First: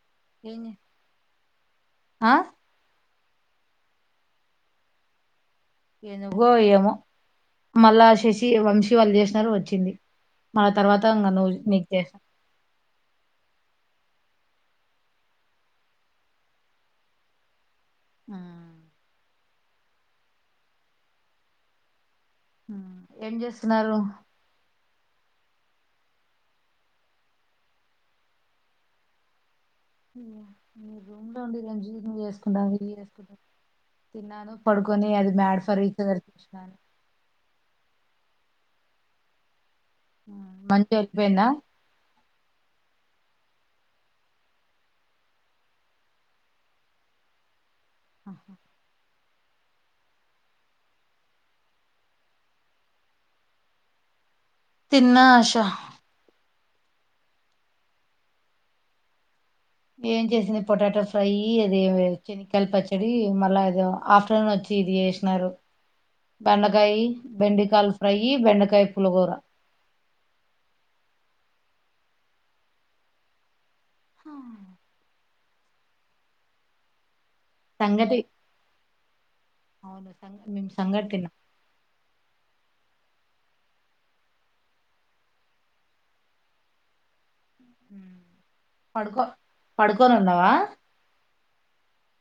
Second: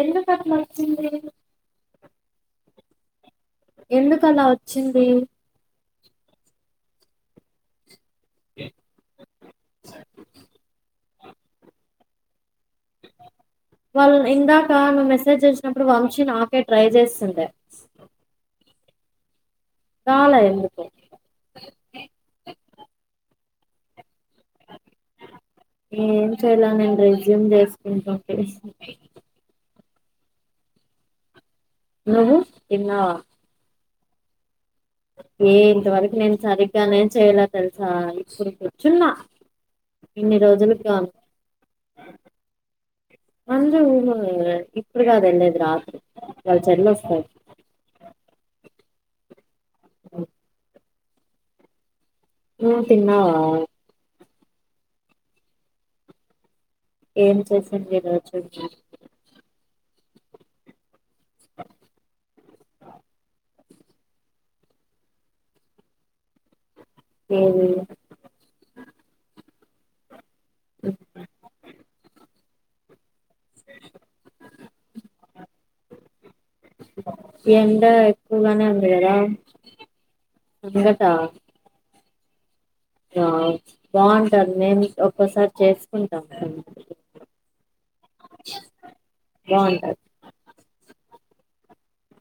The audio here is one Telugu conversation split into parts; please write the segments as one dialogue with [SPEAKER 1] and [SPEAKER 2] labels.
[SPEAKER 1] ఎందుకు అలా వచ్చింది
[SPEAKER 2] ఆ
[SPEAKER 1] ఎందుకలా వచ్చింది
[SPEAKER 2] ఎందుకో ఏమో మళ్ళశ చేసి వంశీ వాళ్ళు చేసినారు వచ్చింది మళ్ తర్వాత ఇంగ నువ్వు నీ చేసిన
[SPEAKER 1] వాళ్ళు ఇందాక ను మెసేజ్ చేసినప్పుడు వంశీ నాకే ట్రై చేస్తుండే
[SPEAKER 2] ఆ
[SPEAKER 1] రాలే ఎందుకో
[SPEAKER 2] హ ఏం చేస్తున్నారు
[SPEAKER 1] ఏం చేయల నేను రెజ్యూమ్ చెస్కుంటుంటి
[SPEAKER 2] య మూడు రూంలు డి రంజీత్ ని
[SPEAKER 1] నువ్వు
[SPEAKER 2] చేసుకుంటావ వీడిని
[SPEAKER 1] తిన్నావా
[SPEAKER 2] చేసుకుంటవ తిన్నాను పడుకొని అది
[SPEAKER 1] ఏ
[SPEAKER 2] మ్యాడ్ ఫర్ ఈచ్
[SPEAKER 1] ఇంతవరకు
[SPEAKER 2] అదర్
[SPEAKER 1] నేను
[SPEAKER 2] చూసినాను
[SPEAKER 1] సరిగా నేం చేయలే తెలు స ఇప్పుడు కూర్చున్న ఇన్ని రోజులుక్ గా
[SPEAKER 2] మంచిగా వెళ్ళిపోయిందా
[SPEAKER 1] మంజు కూడ ఉందిలే ఇప్పుడు కాదు వెళ్ళేది రాత్రి వాళ్ళ చెల్లొస్తారు.
[SPEAKER 2] ఆహా
[SPEAKER 1] ఓ నువు తిన్నావా
[SPEAKER 2] తిన్న అషా
[SPEAKER 1] ఏం చేసింది ఈ రోజు
[SPEAKER 2] ఏం చేసింది పొటాటో ఫ్రై అది శనికాయలు పచ్చడి మళ్ళ ఏదో ఆఫ్టర్నూన్ వచ్చి ది చేసినారు బం కాయ్
[SPEAKER 1] ఏది
[SPEAKER 2] బెండకాయల్ ఫ్రై బెండకాయ పుల్ల గూర
[SPEAKER 1] అ
[SPEAKER 2] హ
[SPEAKER 1] ఎండ
[SPEAKER 2] సంగటి
[SPEAKER 1] ఎక్కువగానే ఉ అార
[SPEAKER 2] అవును సంంగ నిమ్ సంగడ్తిన
[SPEAKER 1] ఆ బాగుంటది మేం ఒక్కోసారి చేసుకుంటాం
[SPEAKER 2] పడుకో
[SPEAKER 1] బాగుంటది
[SPEAKER 2] పడుకోని ఉందావా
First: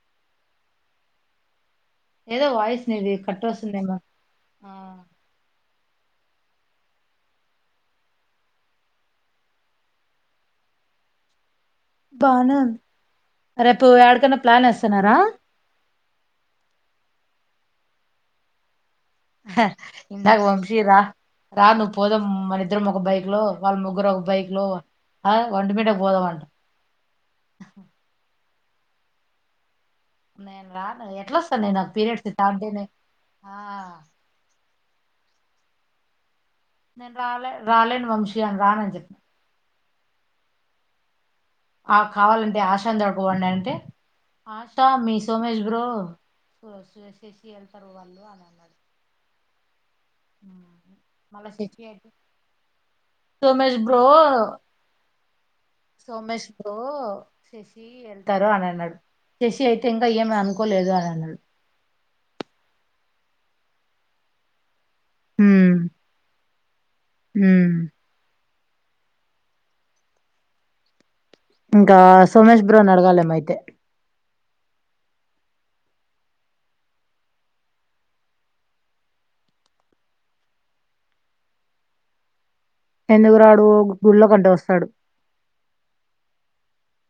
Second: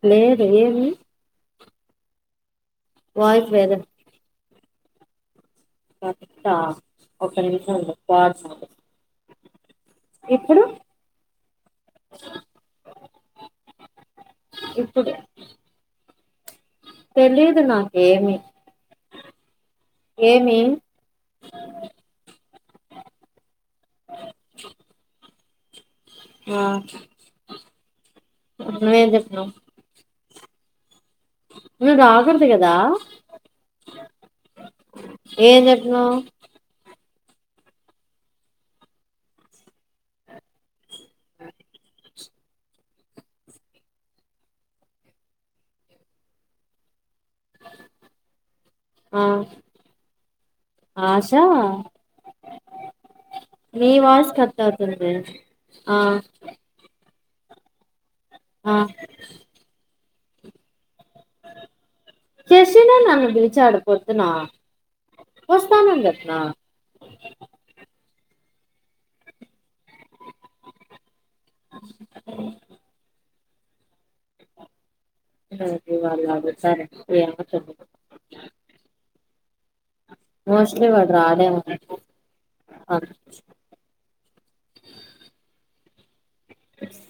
[SPEAKER 1] లేదు ఏమి
[SPEAKER 2] ఏదో వయిస్ ది కట్ట
[SPEAKER 1] వాయిస్ వేరే
[SPEAKER 2] వస్తుందమ ఆ
[SPEAKER 1] కత ఒక నిమిషం ఉ పా ఇప్పుడు
[SPEAKER 2] బనను రేపుడు ప్లాన్ వస్తనార
[SPEAKER 1] ఇప్పుడు తెలీదు నాకేమిీ
[SPEAKER 2] ఇంతా వంశీ రా రా ను పోద మన ఇద్దరం ఒక బైక్ లో వాళ్ళ ముగ్గురు ఒక బైక్ లో అ వంటి మీటకి పోదాంంట
[SPEAKER 1] అన వేద
[SPEAKER 2] న్నాే రా
[SPEAKER 1] రాకూడదు కదా
[SPEAKER 2] స ప త
[SPEAKER 1] ఏం చెప్పినవు
[SPEAKER 2] నేను రాాల రాలేను వంశీయాన్ రానుని చెప్ప
[SPEAKER 1] అ
[SPEAKER 2] ఆ కావాలంటే ఆశాని దొడుకోబండి అంటే ఆశ మీ సోమష్ బ్రో చేసి వెళ్తారు వాళ్ళు అని అన్నారుడు
[SPEAKER 1] ఆ ఆశా
[SPEAKER 2] సోమేష్
[SPEAKER 1] మీ
[SPEAKER 2] బ్రో
[SPEAKER 1] వాస్ కట్ అవుతుంది ఆ
[SPEAKER 2] సోమేష్ బ్రో శశి ఎ అని
[SPEAKER 1] ఆ
[SPEAKER 2] అన్నాడు చెసి అయితే అయ్యామ అనుకోలేదు ఆ
[SPEAKER 1] చేసిన న లేచాడు పోదునా వస్త
[SPEAKER 2] ఉమ్
[SPEAKER 1] ఆనందత్నా
[SPEAKER 2] ఉమ్ ఇంకా సోమేష్ బ్రో అని అడగాలేమో అయితే
[SPEAKER 1] ఉమ్ వాళ్ళ సరే [unintelligible] మోస్ట్లి వాళ్ళు రారేమో
[SPEAKER 2] ఎందుకు రాడు ఓ గుళ్ళో కడు ఒస్తాడు
[SPEAKER 1] స్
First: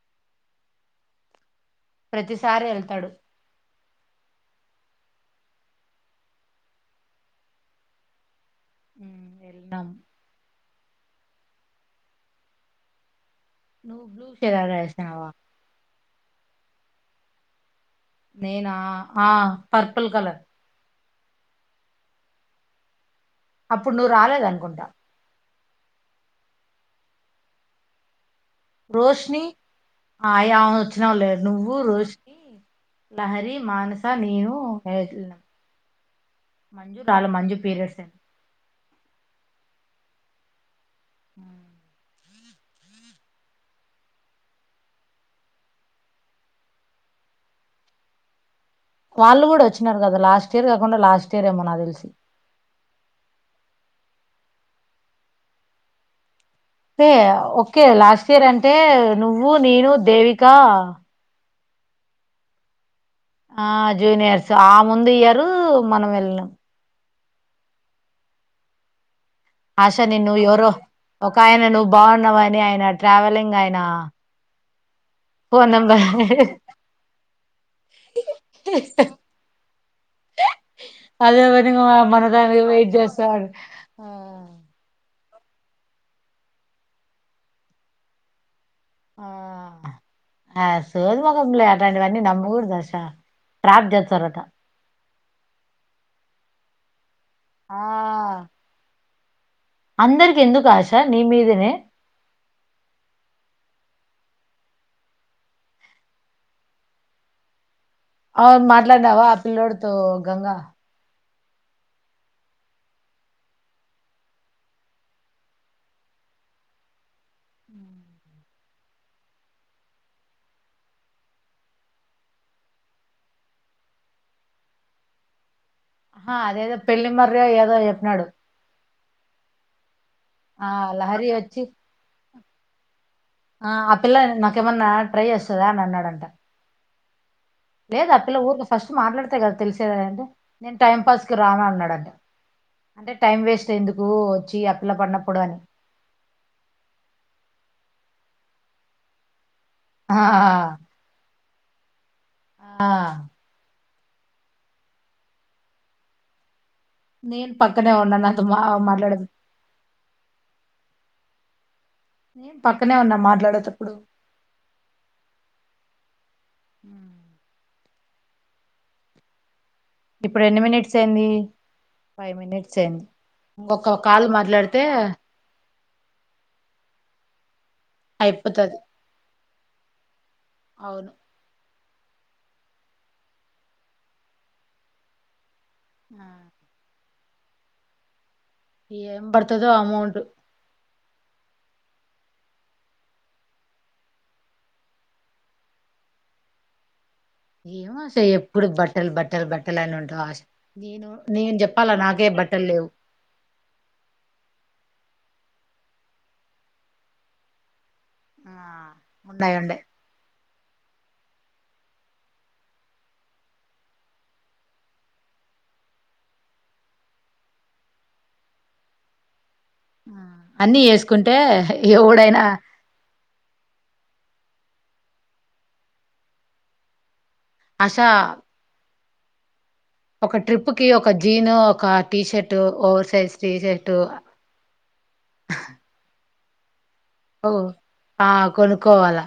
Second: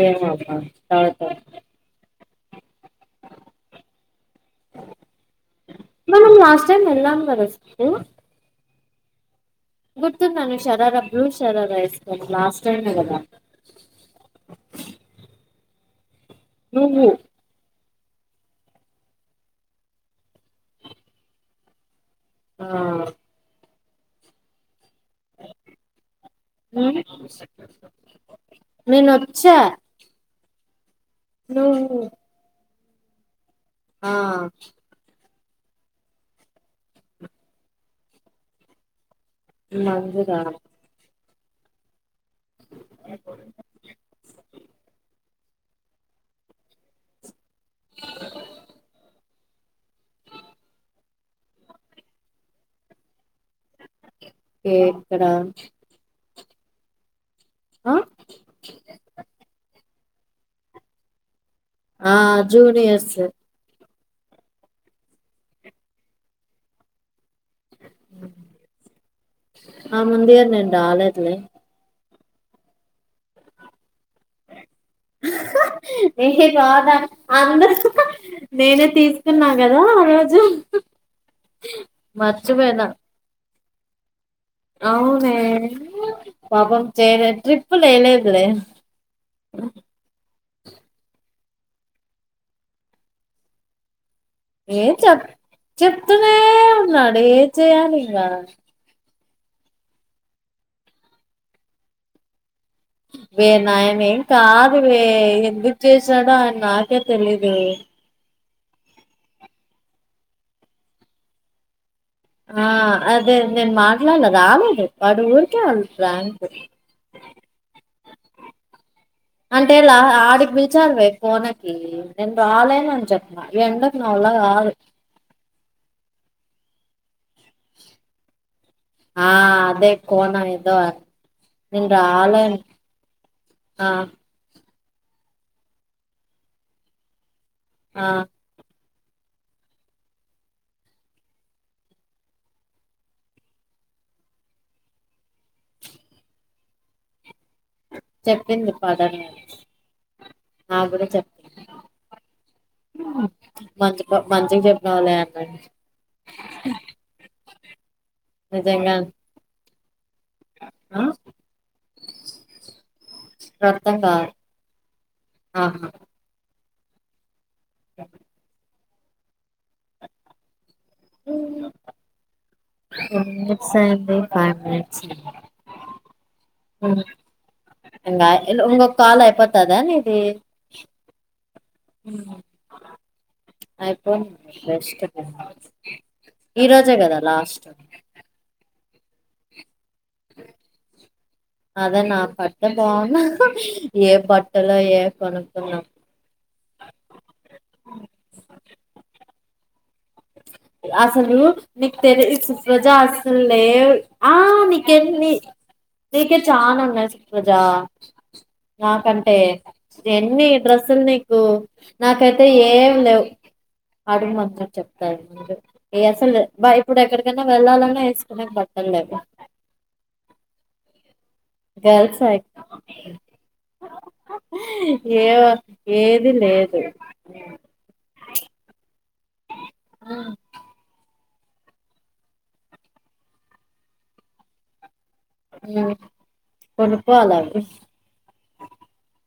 [SPEAKER 1] ఏమో అమ్మ తాగుత
[SPEAKER 2] ప్రతిసారి ఎల్తడు
[SPEAKER 1] మనమ్ లాస్ట్ టైం వెళ్ళామ్ కదా సిద్ధూ
[SPEAKER 2] ఊమ్ ఎళ్ళామ్
[SPEAKER 1] శరారా బ్లూ శరార ఎస్కొంది లాస్ట్ టైమే గదా
[SPEAKER 2] నువ్ బ్లూ శరారా ఏస్నవా
[SPEAKER 1] నువ్వు
[SPEAKER 2] నేనా ఆ పర్పల్ కలర్
[SPEAKER 1] ఆ
[SPEAKER 2] అప్పుడు నువ్వు రాలేదానుకుంట
[SPEAKER 1] ఉమ్ నేను
[SPEAKER 2] రోష్ని
[SPEAKER 1] వచ్చా
[SPEAKER 2] ఆయావ్ వచ్చనవ్లే నువ్వు రోష్ని లహరి మానసా
[SPEAKER 1] ఆ
[SPEAKER 2] నేను వెల్నామ్ మంజురాలే మంజు పీరియడ్స్ అయ్నయ్
[SPEAKER 1] మంజుదా
[SPEAKER 2] ఆ
[SPEAKER 1] [unintelligible]
[SPEAKER 2] వాళ్ళు కూడా ఒచ్చినారు కదా లాస్ట్ ఇయర్ కాకుండా లాస్ట్ ఇయర్ ఏమో నాకుతేల్సి
[SPEAKER 1] ఎక్కడ
[SPEAKER 2] పేయ ఒకే
[SPEAKER 1] ఆ
[SPEAKER 2] లాస్ట్ ఇయర్ అంటే నువ్వు నేను ద్ దేవిక ఆ
[SPEAKER 1] ఆ జూనియర్స్
[SPEAKER 2] ఆ జూనియర్స్ ఆ ముందు ఇయర్రూ మనం వెళ్ళినమ్
[SPEAKER 1] ఉమ్
[SPEAKER 2] ఆశా నిన్ను ఎవరో ఒకాయన నువ్వు బావు వని ఆయన ట్రావలింగ్ ఆయన
[SPEAKER 1] ఆహా
[SPEAKER 2] ఫోన్ నెంబర్
[SPEAKER 1] ఏ రాధా అందరు ఆహా నేనే తీసుకున్నా కదా రోజు
[SPEAKER 2] అదే పనిగా
[SPEAKER 1] మర్చిపోయ్నా
[SPEAKER 2] ఆ
[SPEAKER 1] అవునే పాపం చేయాలె ట్రిప్పులేయలేదులే
[SPEAKER 2] ఆ ఆ సోది మొకమ్ది లే అట్లాంటివన్నీ నమ్మకూడదు ఆశ ట్రాప్ చేస్తారు లే
[SPEAKER 1] ఏం చెప్ చెప్తూనే ఉన్నాడు అప్పుడే ఏం చేయాలింగా
[SPEAKER 2] ఆ అందరికి ఎందుకు ఆశ నీమదనే
[SPEAKER 1] వే ఆయన ఏం కాదు వే ఎందుకు చేశాడో ఆయన నాకే తెలిదు
[SPEAKER 2] అవును మాట్లాడినావా ఆ పిల్లోడితో గంగ
[SPEAKER 1] ఆ అదే నేను మాట్లాడలే రాలేదు వాడు ఊరికే అలా ప్రాంకు
[SPEAKER 2] హా
[SPEAKER 1] అంటే ఇలా ఆడి పిలచాలి పోయి కోనకి నేను రాలేన అని చెప్పన్నా ఎండకు నావల్లా కాదు
[SPEAKER 2] ఆ అదేదో పెళ్లి మర్రె ఏదో చెప్పినాడు
[SPEAKER 1] ఆ అదే కోనా
[SPEAKER 2] ఆ
[SPEAKER 1] ఏందో
[SPEAKER 2] లహరి వచ్చి
[SPEAKER 1] నేను రాలేను
[SPEAKER 2] ఆ ఆపిల్ల నా కేమన్నా ట్రై చేస్తుందా అని అన్నాడంట లేదా ఆ పిల్ల ఊరుక ఫస్ట్ మాట్లాడితే కదా తెలిసేది నేను టైం పాస్కి రాను అన్నాడంట అంటే టైం వేస్ట్ ఎందుకు వచ్చి ఆ పిల్ల పడినప్పుడు అని
[SPEAKER 1] చెప్పింది పాద న
[SPEAKER 2] ఆ ఆ
[SPEAKER 1] మంచి మంచిగా చెప్పినావులే అన్న
[SPEAKER 2] నేను పక్కనే ఉన్నా నాతో మా మాట్లాడేదు
[SPEAKER 1] ఆ
[SPEAKER 2] నేం పక్కనే ఉన్నా మాట్లాడేటప్పుడు
[SPEAKER 1] అర్థం కాదు ఆహా
[SPEAKER 2] ఉమ్. ఇప్పుడు ఎన్ని మినిట్ అంది ఫైవ్ మినిట్స్ ఏంది
[SPEAKER 1] ఎన్ని మినిట్స్
[SPEAKER 2] ఇంకొక
[SPEAKER 1] అయింది
[SPEAKER 2] కాల్
[SPEAKER 1] ఫైవ్
[SPEAKER 2] మాట్లాడితే
[SPEAKER 1] హా ఇంగ
[SPEAKER 2] అయిపోతది
[SPEAKER 1] ఇంగ ఒక కాల్ అయిపోతే దా నీది
[SPEAKER 2] అవును
[SPEAKER 1] అయిపోనీ రెస్ట్ ఈ రజా గదా లాస్ట్
[SPEAKER 2] ఏయ బర్తద అమౌ అదు
[SPEAKER 1] అదే నా బట్ట బాగున్నా ఏ బట్టలో ఏ కొనుక్కున్నాం
[SPEAKER 2] ఏం ఆశ ఎప్పుడు బట్టలు బట్టలు బట్టలు బట్టలు అని ఉంటావు ఆశ నేను
[SPEAKER 1] అసలు
[SPEAKER 2] నేను చెప్పాలా
[SPEAKER 1] నీకు
[SPEAKER 2] నాకే
[SPEAKER 1] తెలిస్తే
[SPEAKER 2] బట్టలు
[SPEAKER 1] సుప్రజ
[SPEAKER 2] లేవు
[SPEAKER 1] అసలు లేవు ఆ మీకే చాలా ఉన్నాయి సుప్రజ నాకంటే
[SPEAKER 2] ఉన్నాయి ఉండే
[SPEAKER 1] ఎన్ని డ్రెస్సులు నీకు నాకైతే ఏం లేవు అడుగు మాత్రం చెప్ప అసలు బా ఇప్పుడు ఎక్కడికైనా వెళ్ళాలన్నా వేసుకునే బట్టలులేదు
[SPEAKER 2] అన్నీ ఏసు కుంటే
[SPEAKER 1] గర్ల్స్
[SPEAKER 2] ఎవుడైనా
[SPEAKER 1] అయితే. ఏ ఏది లేదు
[SPEAKER 2] ఆశ ఒక ట్రిప్ కి ఒక జీను ఒక T shirt over size T shirt
[SPEAKER 1] ఉమ్, కొనుక్కోవాలి
[SPEAKER 2] ఓ
[SPEAKER 1] అవి
[SPEAKER 2] ఆ కొనుక్కోవాలా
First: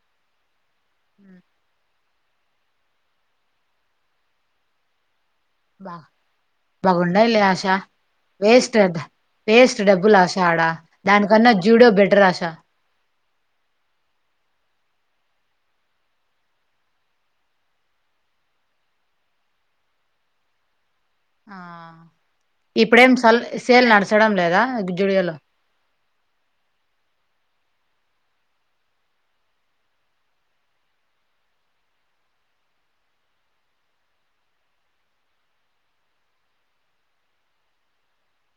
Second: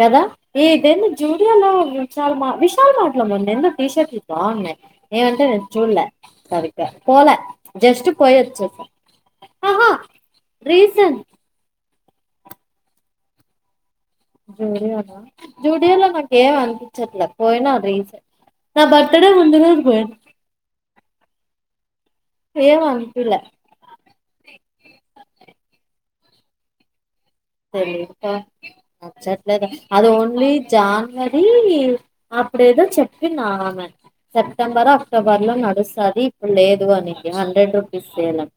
[SPEAKER 1] కదా ఇది ఏదైనా జూడియోలో చాలా మా విశాల్ మార్ట్ లో బాగుంది టీ షర్ట్లు బాగున్నాయి ఏమంటే నేను
[SPEAKER 2] బా
[SPEAKER 1] చూడలే సరిగ్గా పోలే
[SPEAKER 2] బాగుండయిలే ఆశ
[SPEAKER 1] జస్ట్ పోయి
[SPEAKER 2] వేస్ట్
[SPEAKER 1] వచ్చేసా
[SPEAKER 2] అద్ వేస్ట్
[SPEAKER 1] హాహా
[SPEAKER 2] డబ్బులు
[SPEAKER 1] రీసన్
[SPEAKER 2] టార్ ఆశ
[SPEAKER 1] జూడియాలో జూడియాలో నాకు ఏం అనిపించట్లే పోయినా రీసెంట్ నా బర్త్డే ముందు రోజు పోయినా
[SPEAKER 2] ఆ
[SPEAKER 1] ఏం
[SPEAKER 2] ఇప్పుడేం
[SPEAKER 1] అనిపిలే
[SPEAKER 2] సల్ సేల్ నడచడం లేదా జూడియోలో
[SPEAKER 1] తెలితల నచ్చట్లేదు అది ఓన్లీ జానవరి అప్పుడేదో చెప్పింది ఆమె సెప్టెంబర్ అక్టోబర్ లో నడుస్తుంది ఇప్పుడు లేదు అననికి హండ్రెడ్ రూపీస్ సేల్ అంట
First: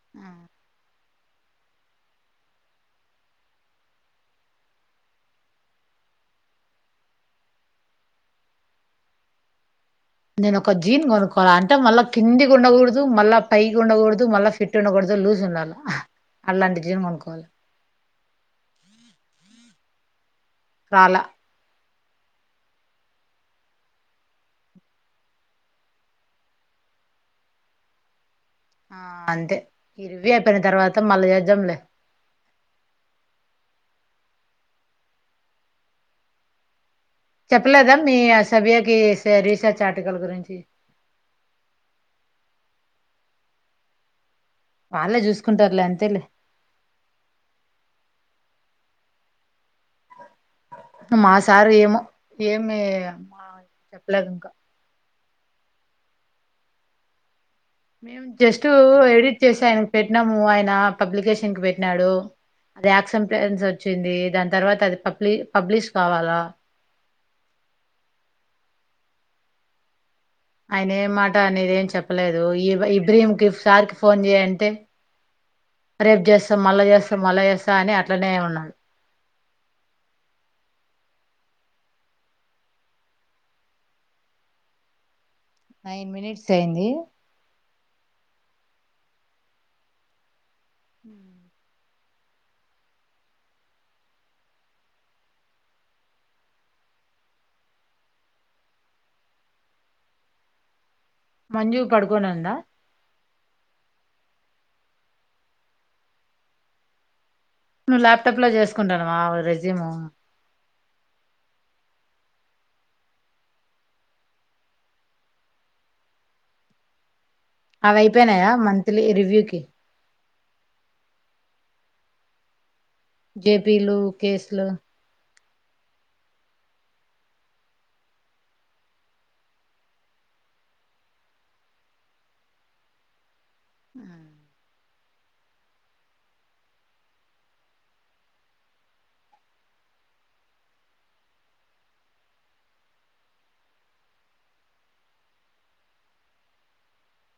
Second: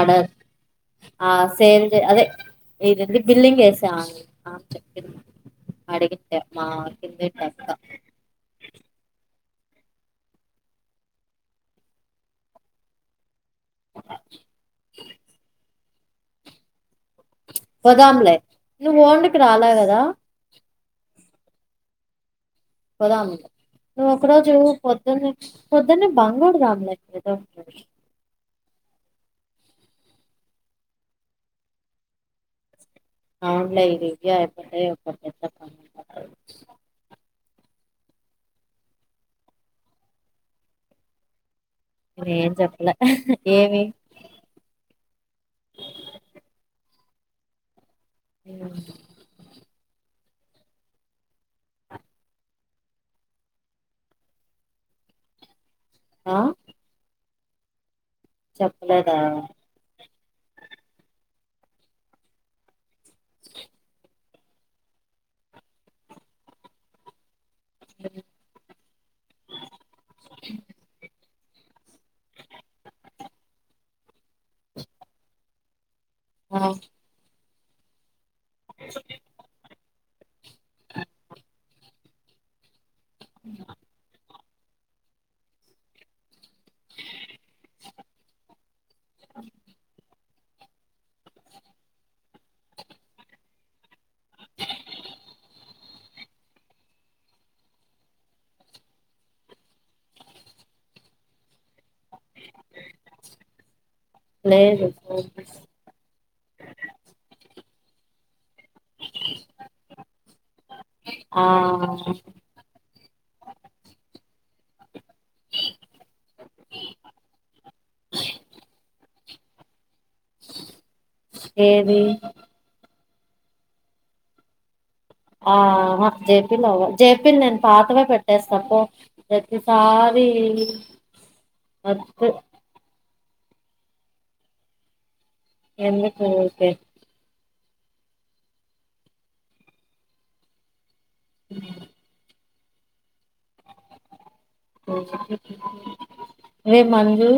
[SPEAKER 1] అడ సేల్ అదే ఇదండీ బిల్లింగ్ వేసాం ఆమె చెప్పింది అడిగితేే మా కిందింటి అక్క
[SPEAKER 2] నేను ఒక జీన్ కొనుక్కోవాల అంటే మళ్ళ కిందికీ ఉండకూడదు మళ్ళా పైకి ఉండకూడదు మళ్ళీ ఫిట్ ఉండకూడదు లూజ్ ఉండాలి అలాంటి జీన్ కొనుక్కోవాలి
[SPEAKER 1] నువ్వు వోంకి రాలా కదా
[SPEAKER 2] రల
[SPEAKER 1] పొదాము నువ్వు ఒక రోజు పొద్దున్న పొద్దున్న బంక్ కొడుధాం లే
[SPEAKER 2] ఆ అంతే ఇరివి అయిపోయిన తర్వాత మళ్ళీ చేద్దాంలే
[SPEAKER 1] అవునులే ఇది అయిపోతే
[SPEAKER 2] చెప్పలేదా మీ సభ్యకి రీసెర్చ్ ఆర్టికల్ గురించి
[SPEAKER 1] న ఏం చెప్పలే ఏమి
[SPEAKER 2] వాళ్ళే చూసుకుంటారులే అంతేలే
[SPEAKER 1] అ
[SPEAKER 2] మా సారు ఏమో ఏమి అమ్మా చెప్పలేదు ఇంకా
[SPEAKER 1] ఆ
[SPEAKER 2] మేము జస్ట్
[SPEAKER 1] చెప్పలేదా
[SPEAKER 2] ఎడిట్ చేసా ఆయన పెట్ పెట్నాము ఆయన పబ్లికేషన్ కి పెట్టినాడు అది యాక్షన్ ప్లేన్స్ వచ్చింది దా తర్వాత అది పబ్లి పబ్లిష్ కావాలా
[SPEAKER 1] [inaudible]
[SPEAKER 2] అయినే మట్ ఆ ఏం చెప్పలేదు ఈ ఇబ్రహీంకిి సార్ కి ఫోన్ చేయంటే రేపు
[SPEAKER 1] ఆ
[SPEAKER 2] చేస్తాం మల్ల చేస్తాం మల్ల చేస్తాం కానీ అట్ ట్లనే ఉన్నాను
[SPEAKER 1] అ
[SPEAKER 2] నైన్ మినిట్స్ టెండి మంజు పడుకోనుందా
[SPEAKER 1] లేదు [unintelligible]
[SPEAKER 2] నువ్వు ల్యాప్టాప్ లో చేసుకుంటున్నావా రెస్యూము
[SPEAKER 1] ఆ
[SPEAKER 2] అవియిపోయినాయా మంత్లీ రివ్యూకి
[SPEAKER 1] ఏది
[SPEAKER 2] జేపీలు కేసులు
[SPEAKER 1] ఆ ఆ జేపిలు అవ జేపిలు నేను పాతవే పెట్టేస్తా పో ప్రతిసారి వద్దు
[SPEAKER 2] ఆ
[SPEAKER 1] ఎందుకు [unintelligible] అవే మంజు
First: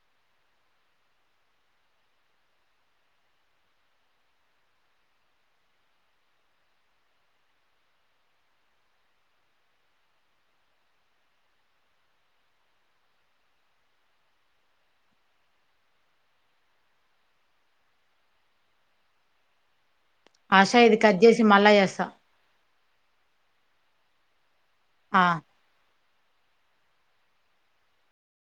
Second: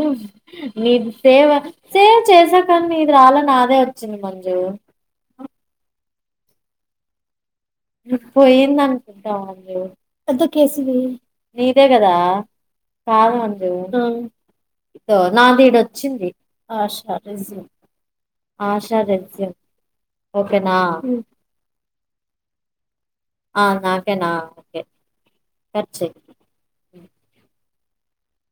[SPEAKER 1] నీది సేవ సేవ్ చేసాకనీ నీది రాల నాదే వచ్చింది మంజు హ పోయింది అంటావు వద్దు కీసు ఇదే కదా కాదు అండ్రి ఆ ఇదో నాది ఈడొచ్చింది ఆశ రెజ్యూమ్ ఆశా రెస్యూమ్
[SPEAKER 2] ఆశ
[SPEAKER 1] ఓకేనా
[SPEAKER 2] ఇది కట్ చేసి మళ్ళా చేస్తా
[SPEAKER 1] ఆ హా నాకేనా ఓకే
[SPEAKER 2] ఆ
[SPEAKER 1] చె